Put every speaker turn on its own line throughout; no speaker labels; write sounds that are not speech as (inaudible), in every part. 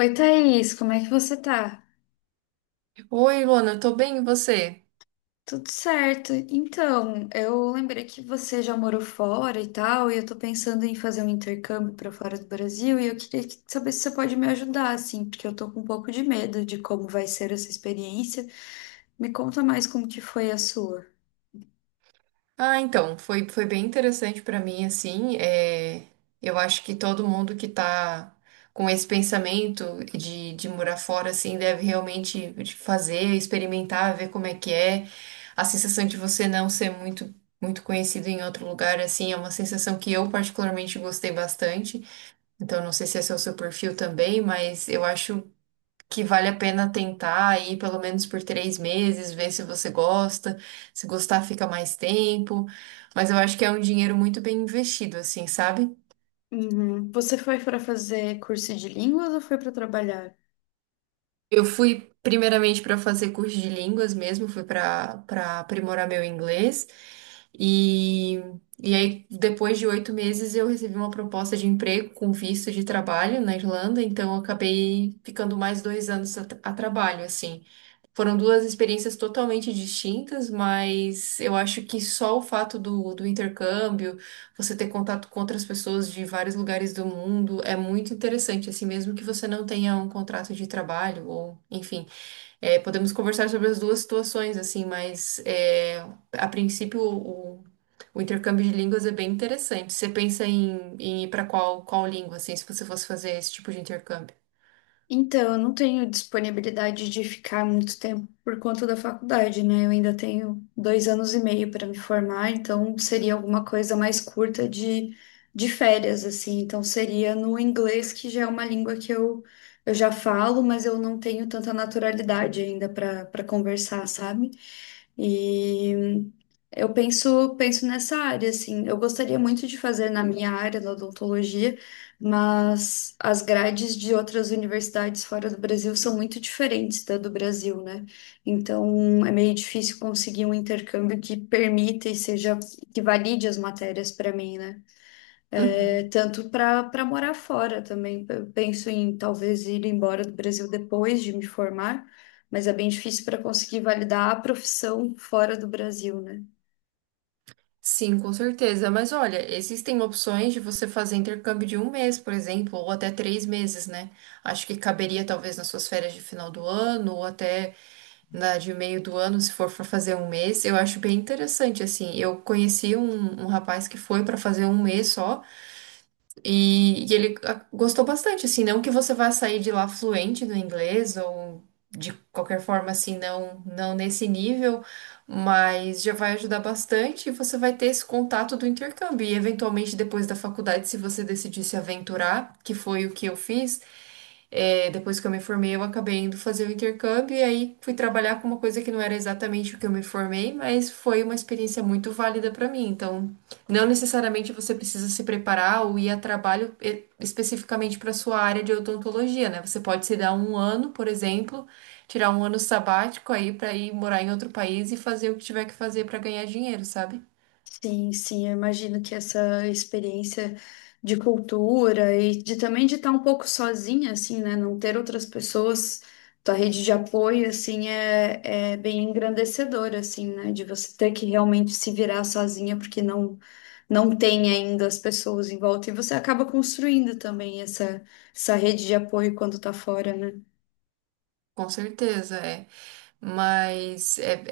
Oi, Thaís, como é que você tá?
Oi, Luana, eu tô bem, e você?
Tudo certo. Então, eu lembrei que você já morou fora e tal, e eu tô pensando em fazer um intercâmbio pra fora do Brasil, e eu queria que- saber se você pode me ajudar, assim, porque eu tô com um pouco de medo de como vai ser essa experiência. Me conta mais como que foi a sua.
Ah, então, foi bem interessante pra mim, assim, é, eu acho que todo mundo que tá com esse pensamento de morar fora, assim, deve realmente fazer, experimentar, ver como é que é, a sensação de você não ser muito, muito conhecido em outro lugar, assim, é uma sensação que eu particularmente gostei bastante, então não sei se esse é o seu perfil também, mas eu acho que vale a pena tentar ir pelo menos por 3 meses, ver se você gosta. Se gostar, fica mais tempo. Mas eu acho que é um dinheiro muito bem investido, assim, sabe?
Uhum. Você foi pra fazer curso de línguas ou foi pra trabalhar?
Eu fui primeiramente para fazer curso de línguas mesmo, fui para aprimorar meu inglês. E, e aí, depois de 8 meses, eu recebi uma proposta de emprego com visto de trabalho na Irlanda, então eu acabei ficando mais 2 anos a trabalho, assim. Foram duas experiências totalmente distintas, mas eu acho que só o fato do intercâmbio, você ter contato com outras pessoas de vários lugares do mundo, é muito interessante. Assim, mesmo que você não tenha um contrato de trabalho, ou enfim, é, podemos conversar sobre as duas situações, assim, mas é, a princípio o intercâmbio de línguas é bem interessante. Você pensa em ir para qual língua, assim, se você fosse fazer esse tipo de intercâmbio?
Então, eu não tenho disponibilidade de ficar muito tempo por conta da faculdade, né? Eu ainda tenho dois anos e meio para me formar, então seria alguma coisa mais curta de férias, assim. Então, seria no inglês, que já é uma língua que eu já falo, mas eu não tenho tanta naturalidade ainda para conversar, sabe? E eu penso nessa área, assim. Eu gostaria muito de fazer na minha área, da odontologia. Mas as grades de outras universidades fora do Brasil são muito diferentes da do Brasil, né? Então é meio difícil conseguir um intercâmbio que permita e seja que valide as matérias para mim, né? É,
Uhum.
tanto para morar fora também. Eu penso em talvez ir embora do Brasil depois de me formar, mas é bem difícil para conseguir validar a profissão fora do Brasil, né?
Sim, com certeza. Mas olha, existem opções de você fazer intercâmbio de um mês, por exemplo, ou até 3 meses, né? Acho que caberia talvez nas suas férias de final do ano, ou até na de meio do ano, se for para fazer um mês. Eu acho bem interessante, assim. Eu conheci um rapaz que foi para fazer um mês só. E ele gostou bastante, assim, não que você vá sair de lá fluente no inglês ou de qualquer forma, assim, não, não nesse nível, mas já vai ajudar bastante e você vai ter esse contato do intercâmbio. E eventualmente depois da faculdade, se você decidir se aventurar, que foi o que eu fiz, é, depois que eu me formei, eu acabei indo fazer o intercâmbio e aí fui trabalhar com uma coisa que não era exatamente o que eu me formei, mas foi uma experiência muito válida para mim. Então, não necessariamente você precisa se preparar ou ir a trabalho especificamente para sua área de odontologia, né? Você pode se dar um ano, por exemplo, tirar um ano sabático aí para ir morar em outro país e fazer o que tiver que fazer para ganhar dinheiro, sabe?
Sim, sim, eu imagino que essa experiência de cultura e de também de estar um pouco sozinha, assim, né? Não ter outras pessoas, tua rede de apoio, assim, é, é bem engrandecedora, assim, né? De você ter que realmente se virar sozinha, porque não tem ainda as pessoas em volta. E você acaba construindo também essa rede de apoio quando tá fora, né?
Com certeza, é. Mas é,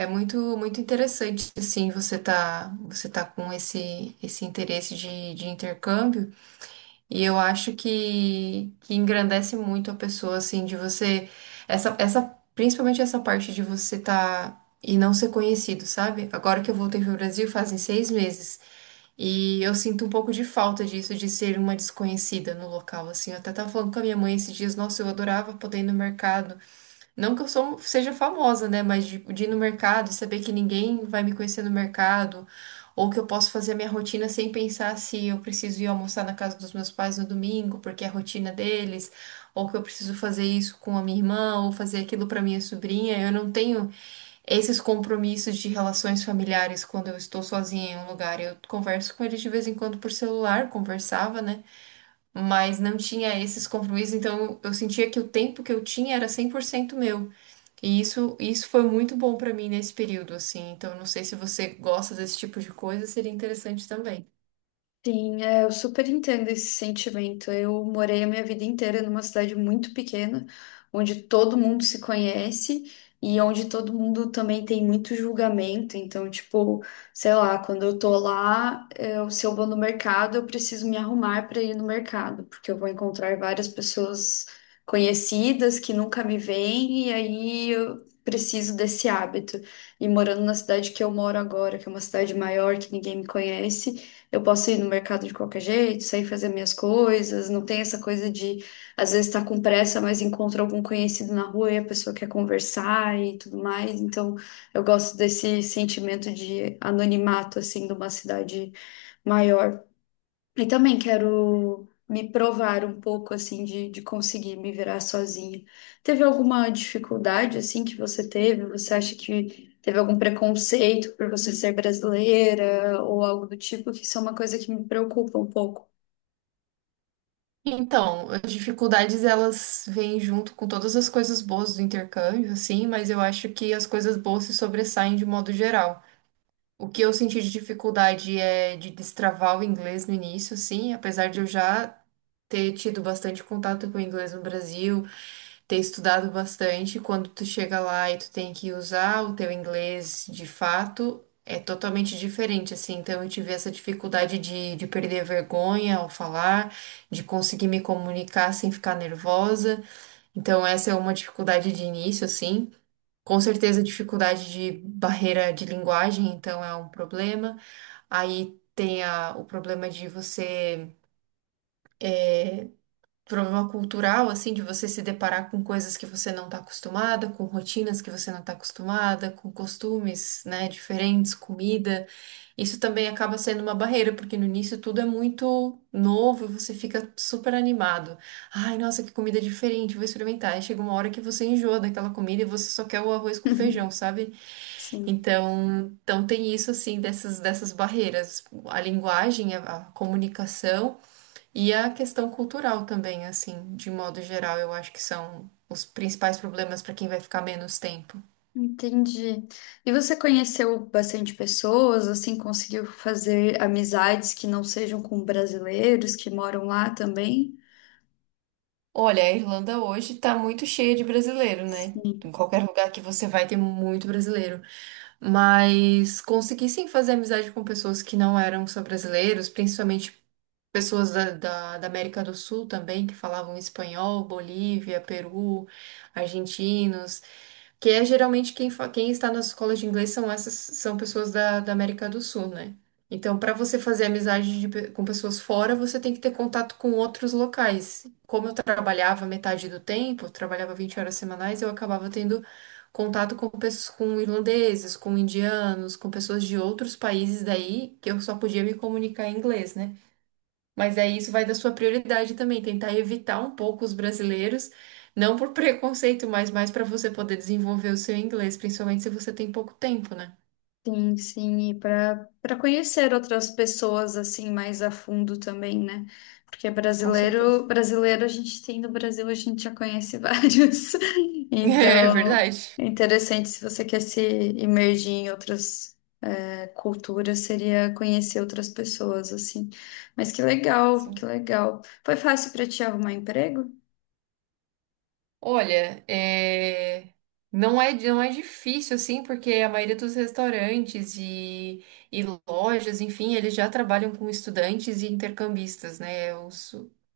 muito muito interessante, assim, você tá com esse interesse de intercâmbio. E eu acho que engrandece muito a pessoa, assim, de você... Essa, essa, principalmente essa parte de você tá... E não ser conhecido, sabe? Agora que eu voltei pro Brasil fazem 6 meses. E eu sinto um pouco de falta disso, de ser uma desconhecida no local, assim. Eu até tava falando com a minha mãe esses dias, nossa, eu adorava poder ir no mercado não que eu seja famosa, né? Mas de ir no mercado e saber que ninguém vai me conhecer no mercado, ou que eu posso fazer a minha rotina sem pensar se eu preciso ir almoçar na casa dos meus pais no domingo, porque é a rotina deles, ou que eu preciso fazer isso com a minha irmã, ou fazer aquilo para minha sobrinha. Eu não tenho esses compromissos de relações familiares quando eu estou sozinha em um lugar. Eu converso com eles de vez em quando por celular, conversava, né? Mas não tinha esses compromissos, então eu sentia que o tempo que eu tinha era 100% meu. E isso foi muito bom pra mim nesse período, assim. Então, não sei se você gosta desse tipo de coisa, seria interessante também.
Sim, é, eu super entendo esse sentimento. Eu morei a minha vida inteira numa cidade muito pequena, onde todo mundo se conhece e onde todo mundo também tem muito julgamento. Então, tipo, sei lá, quando eu tô lá, eu, se eu vou no mercado, eu preciso me arrumar para ir no mercado, porque eu vou encontrar várias pessoas conhecidas que nunca me veem e aí eu preciso desse hábito. E morando na cidade que eu moro agora, que é uma cidade maior, que ninguém me conhece. Eu posso ir no mercado de qualquer jeito, sair fazer minhas coisas. Não tem essa coisa de, às vezes, estar com pressa, mas encontra algum conhecido na rua e a pessoa quer conversar e tudo mais. Então, eu gosto desse sentimento de anonimato, assim, de uma cidade maior. E também quero me provar um pouco, assim, de conseguir me virar sozinha. Teve alguma dificuldade, assim, que você teve? Você acha que teve algum preconceito por você ser brasileira ou algo do tipo? Que isso é uma coisa que me preocupa um pouco.
Então, as dificuldades elas vêm junto com todas as coisas boas do intercâmbio, assim, mas eu acho que as coisas boas se sobressaem de modo geral. O que eu senti de dificuldade é de destravar o inglês no início, assim, apesar de eu já ter tido bastante contato com o inglês no Brasil, ter estudado bastante, quando tu chega lá e tu tem que usar o teu inglês de fato, é totalmente diferente, assim. Então eu tive essa dificuldade de perder a vergonha ao falar, de conseguir me comunicar sem ficar nervosa. Então essa é uma dificuldade de início, assim. Com certeza, dificuldade de barreira de linguagem, então é um problema. Aí tem a, o problema de você. Problema cultural, assim, de você se deparar com coisas que você não está acostumada, com rotinas que você não está acostumada, com costumes, né, diferentes, comida. Isso também acaba sendo uma barreira, porque no início tudo é muito novo e você fica super animado. Ai, nossa, que comida diferente, vou experimentar. Aí chega uma hora que você enjoa daquela comida e você só quer o arroz com feijão,
(laughs)
sabe?
Sim,
Então, então tem isso, assim, dessas barreiras. A linguagem, a comunicação. E a questão cultural também, assim, de modo geral, eu acho que são os principais problemas para quem vai ficar menos tempo.
entendi. E você conheceu bastante pessoas, assim, conseguiu fazer amizades que não sejam com brasileiros que moram lá também?
Olha, a Irlanda hoje está muito cheia de brasileiro, né?
Sim.
Em qualquer lugar que você vai ter muito brasileiro. Mas consegui sim fazer amizade com pessoas que não eram só brasileiros, principalmente pessoas da América do Sul também, que falavam espanhol, Bolívia, Peru, argentinos. Que é geralmente quem, quem está nas escolas de inglês são essas são pessoas da América do Sul, né? Então, para você fazer amizade de com pessoas fora, você tem que ter contato com outros locais. Como eu trabalhava metade do tempo, eu trabalhava 20 horas semanais, eu acabava tendo contato com, com irlandeses, com indianos, com pessoas de outros países daí, que eu só podia me comunicar em inglês, né? Mas aí isso vai da sua prioridade também, tentar evitar um pouco os brasileiros, não por (laughs) preconceito, mas mais para você poder desenvolver o seu inglês, principalmente se você tem pouco tempo, né?
Sim, sim, e para conhecer outras pessoas assim mais a fundo também, né? Porque
Com certeza.
brasileiro, brasileiro a gente tem no Brasil, a gente já conhece vários. (laughs)
(laughs) É
Então,
verdade.
é interessante se você quer se imergir em outras culturas, seria conhecer outras pessoas assim. Mas que legal, que
Sim.
legal. Foi fácil para te arrumar emprego?
Olha, é, não é difícil assim, porque a maioria dos restaurantes e lojas, enfim, eles já trabalham com estudantes e intercambistas, né? O,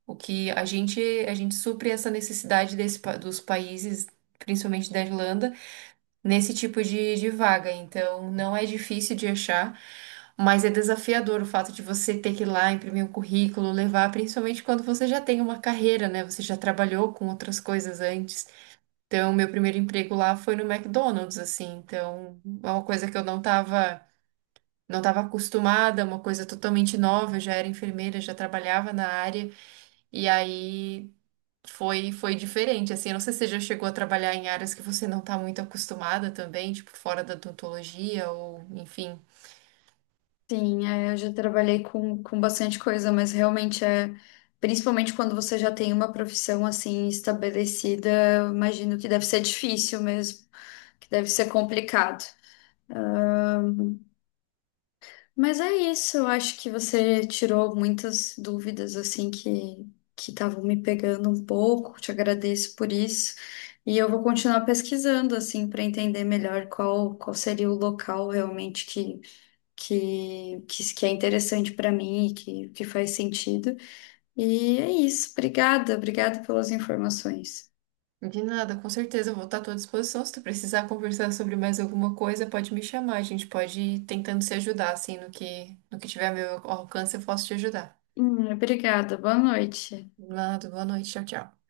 o que a gente supre essa necessidade dos países, principalmente da Irlanda, nesse tipo de vaga. Então, não é difícil de achar. Mas é desafiador o fato de você ter que ir lá imprimir um currículo, levar, principalmente quando você já tem uma carreira, né? Você já trabalhou com outras coisas antes. Então, meu primeiro emprego lá foi no McDonald's, assim. Então, é uma coisa que eu não estava acostumada, uma coisa totalmente nova. Eu já era enfermeira, já trabalhava na área. E aí foi diferente, assim. Eu não sei se você já chegou a trabalhar em áreas que você não está muito acostumada também, tipo fora da odontologia ou, enfim.
Sim, é, eu já trabalhei com bastante coisa, mas realmente é, principalmente quando você já tem uma profissão assim estabelecida, eu imagino que deve ser difícil mesmo, que deve ser complicado. Mas é isso, eu acho que você tirou muitas dúvidas assim que estavam me pegando um pouco, te agradeço por isso. E eu vou continuar pesquisando assim para entender melhor qual seria o local realmente que é interessante para mim e que faz sentido. E é isso. Obrigada, obrigada pelas informações.
De nada, com certeza, eu vou estar à tua disposição. Se tu precisar conversar sobre mais alguma coisa, pode me chamar. A gente pode ir tentando se ajudar, assim, no que, no que tiver a meu alcance, eu posso te ajudar.
Obrigada, boa noite.
Nada, boa noite, tchau, tchau.